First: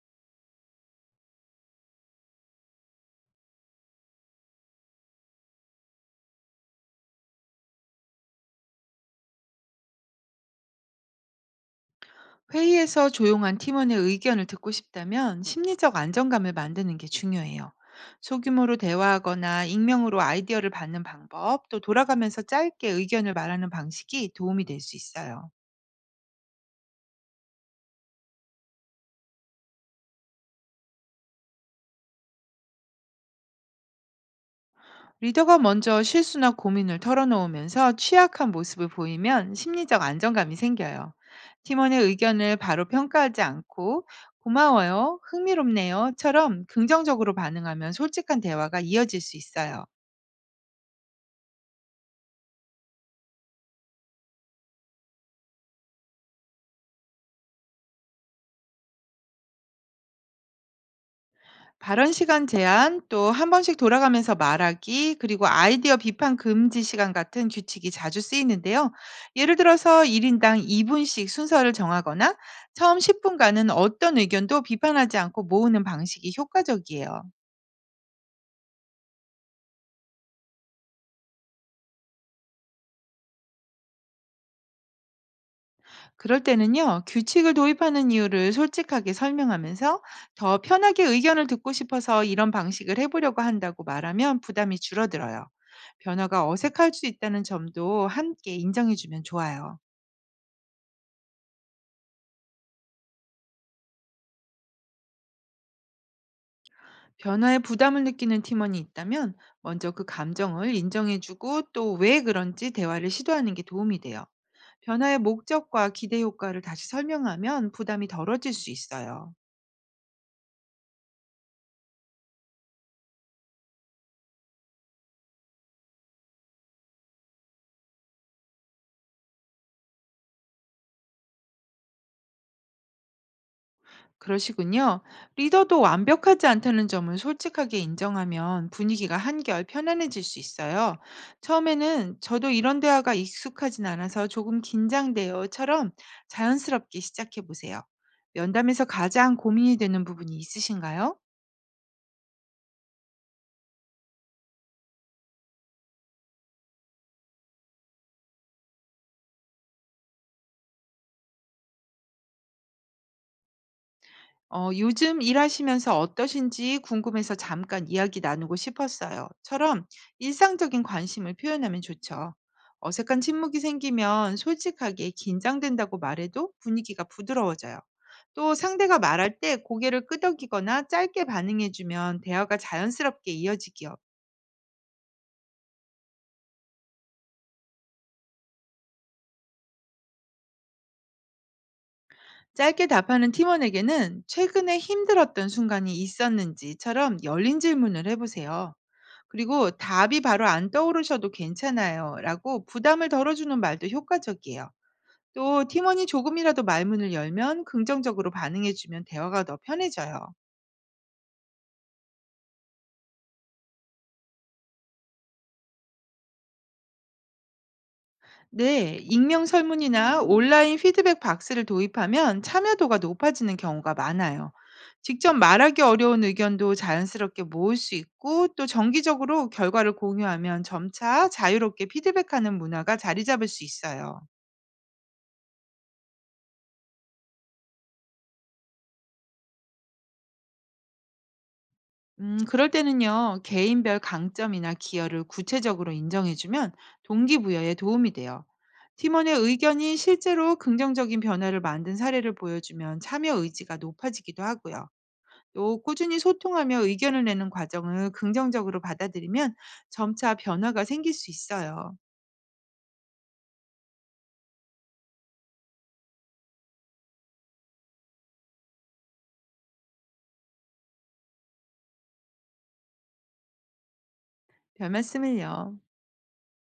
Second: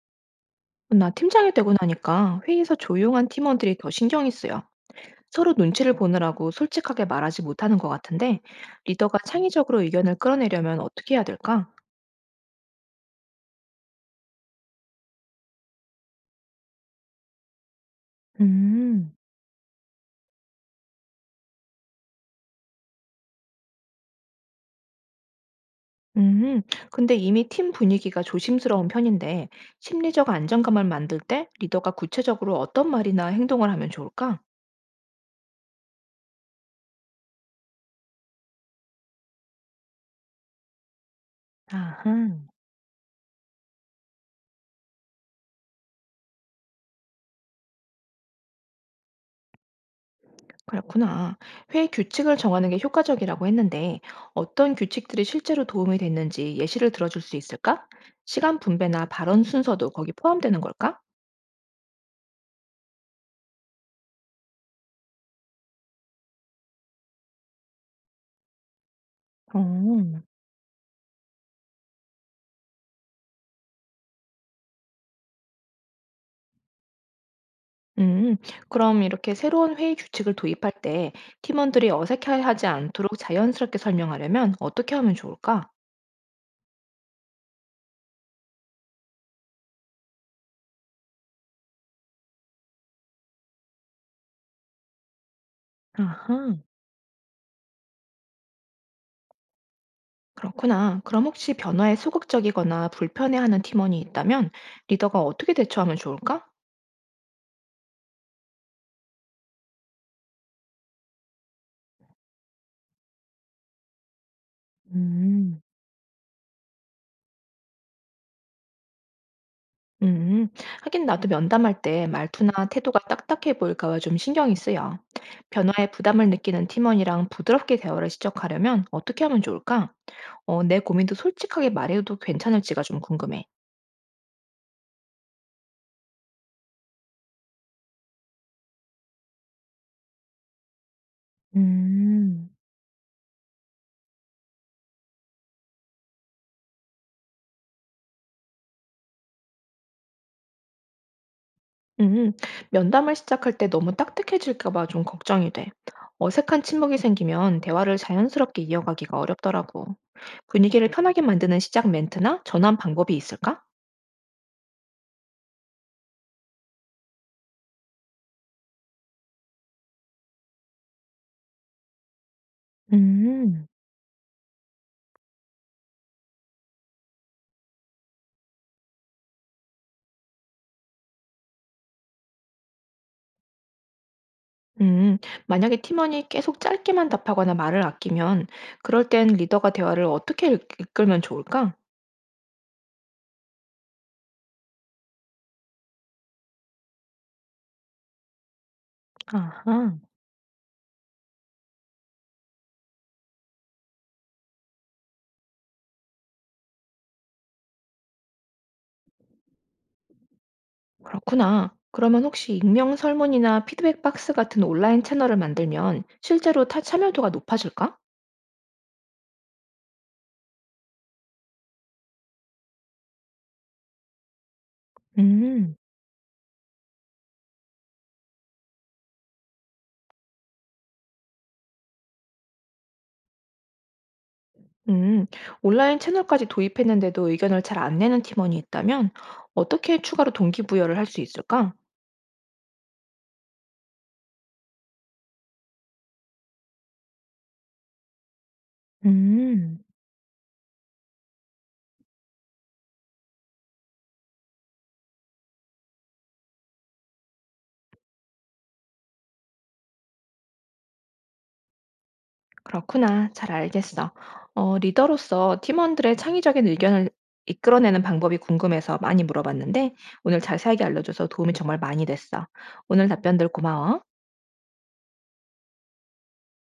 나 팀장이 되고 나니까 회의에서 조용한 팀원들이 더 신경이 쓰여. 서로 눈치를 보느라고 솔직하게 말하지 못하는 것 같은데, 리더가 창의적으로 의견을 끌어내려면 어떻게 해야 될까? 회의에서 조용한 팀원의 의견을 듣고 싶다면 심리적 안정감을 만드는 게 중요해요. 소규모로 음, 대화하거나 익명으로 아이디어를 받는 방법, 또 돌아가면서 짧게 의견을 말하는 방식이 도움이 될 수 있어요. 음, 근데 이미 팀 분위기가 조심스러운 편인데, 심리적 안정감을 만들 때 리더가 구체적으로 어떤 말이나 행동을 하면 좋을까? 리더가 먼저 실수나 고민을 털어놓으면서 취약한 모습을 보이면 심리적 안정감이 생겨요. 팀원의 아하. 의견을 바로 평가하지 않고 고마워요, 흥미롭네요처럼 긍정적으로 반응하면 솔직한 대화가 이어질 수 있어요. 그렇구나. 회의 규칙을 정하는 게 효과적이라고 했는데 어떤 규칙들이 실제로 도움이 됐는지 예시를 들어줄 수 있을까? 시간 분배나 발언 순서도 거기 포함되는 걸까? 발언 시간 제한, 또 한 번씩 돌아가면서 말하기, 그리고 아이디어 비판 금지 시간 같은 규칙이 자주 쓰이는데요. 예를 들어서 어, 1인당 인당 2분씩 분씩 순서를 정하거나 처음 10분간은 분간은 어떤 의견도 비판하지 않고 모으는 방식이 효과적이에요. 음, 그럼 이렇게 새로운 회의 규칙을 도입할 때 팀원들이 어색해하지 않도록 자연스럽게 설명하려면 어떻게 하면 좋을까? 그럴 때는요, 규칙을 도입하는 이유를 솔직하게 설명하면서 "더 편하게 의견을 듣고 싶어서 이런 방식을 해 보려고 한다."고 말하면 부담이 줄어들어요. 변화가 아하. 어색할 수 있다는 점도 함께 인정해 주면 좋아요. 그렇구나. 그럼 혹시 변화에 소극적이거나 불편해하는 팀원이 있다면 리더가 어떻게 대처하면 좋을까? 변화에 부담을 느끼는 팀원이 있다면 먼저 그 감정을 인정해주고 또 왜 그런지 대화를 시도하는 게 도움이 돼요. 변화의 음. 목적과 기대 효과를 다시 설명하면 부담이 덜어질 수 있어요. 음, 하긴 나도 면담할 때 말투나 태도가 딱딱해 보일까 봐 좀 신경이 쓰여. 변화에 부담을 느끼는 팀원이랑 부드럽게 대화를 시작하려면 어떻게 하면 좋을까? 내 고민도 솔직하게 말해도 괜찮을지가 좀 궁금해. 그러시군요. 리더도 완벽하지 않다는 점을 솔직하게 인정하면 분위기가 한결 편안해질 수 있어요. 처음에는 음, 저도 이런 대화가 익숙하진 않아서 조금 긴장돼요처럼 자연스럽게 시작해 보세요. 면담에서 가장 고민이 되는 부분이 있으신가요? 음, 면담을 시작할 때 너무 딱딱해질까 봐 좀 걱정이 돼. 어색한 침묵이 생기면 대화를 자연스럽게 이어가기가 어렵더라고. 분위기를 편하게 만드는 시작 멘트나 전환 방법이 있을까? 어, "요즘 일하시면서 어떠신지 궁금해서 잠깐 이야기 나누고 싶었어요."처럼 일상적인 관심을 표현하면 좋죠. 어색한 침묵이 음. 생기면 솔직하게 "긴장된다."고 말해도 분위기가 부드러워져요. 또 상대가 말할 때 고개를 끄덕이거나 짧게 반응해 주면 대화가 자연스럽게 이어지기요. 음, 만약에 팀원이 계속 짧게만 답하거나 말을 아끼면 그럴 땐 리더가 대화를 어떻게 이끌면 좋을까? 짧게 답하는 팀원에게는 "최근에 힘들었던 순간이 있었는지?"처럼 열린 질문을 해 보세요. 그리고 아하, "답이 바로 안 떠오르셔도 괜찮아요."라고 부담을 덜어주는 말도 효과적이에요. 또 팀원이 조금이라도 말문을 열면 긍정적으로 반응해 주면 대화가 더 편해져요. 그렇구나. 그러면 혹시 익명 설문이나 피드백 박스 같은 온라인 채널을 만들면 실제로 타 참여도가 높아질까? 네, 익명 설문이나 온라인 피드백 박스를 도입하면 참여도가 높아지는 경우가 많아요. 직접 음, 말하기 어려운 의견도 자연스럽게 모을 수 있고 또 정기적으로 결과를 공유하면 점차 자유롭게 피드백하는 문화가 자리 잡을 수 있어요. 음, 온라인 채널까지 도입했는데도 의견을 잘 안 내는 팀원이 있다면 어떻게 추가로 동기부여를 할 수 있을까? 그럴 때는요, 개인별 강점이나 기여를 구체적으로 인정해주면 동기부여에 도움이 돼요. 팀원의 음. 의견이 실제로 긍정적인 변화를 만든 사례를 보여주면 참여 의지가 높아지기도 하고요. 또 꾸준히 소통하며 의견을 내는 과정을 긍정적으로 받아들이면 점차 변화가 생길 수 있어요. 그렇구나. 잘 알겠어. 리더로서 팀원들의 창의적인 의견을 이끌어내는 방법이 궁금해서 많이 물어봤는데, 오늘 자세하게 알려줘서 도움이 정말 많이 됐어. 오늘 답변들 고마워. 별 말씀을요.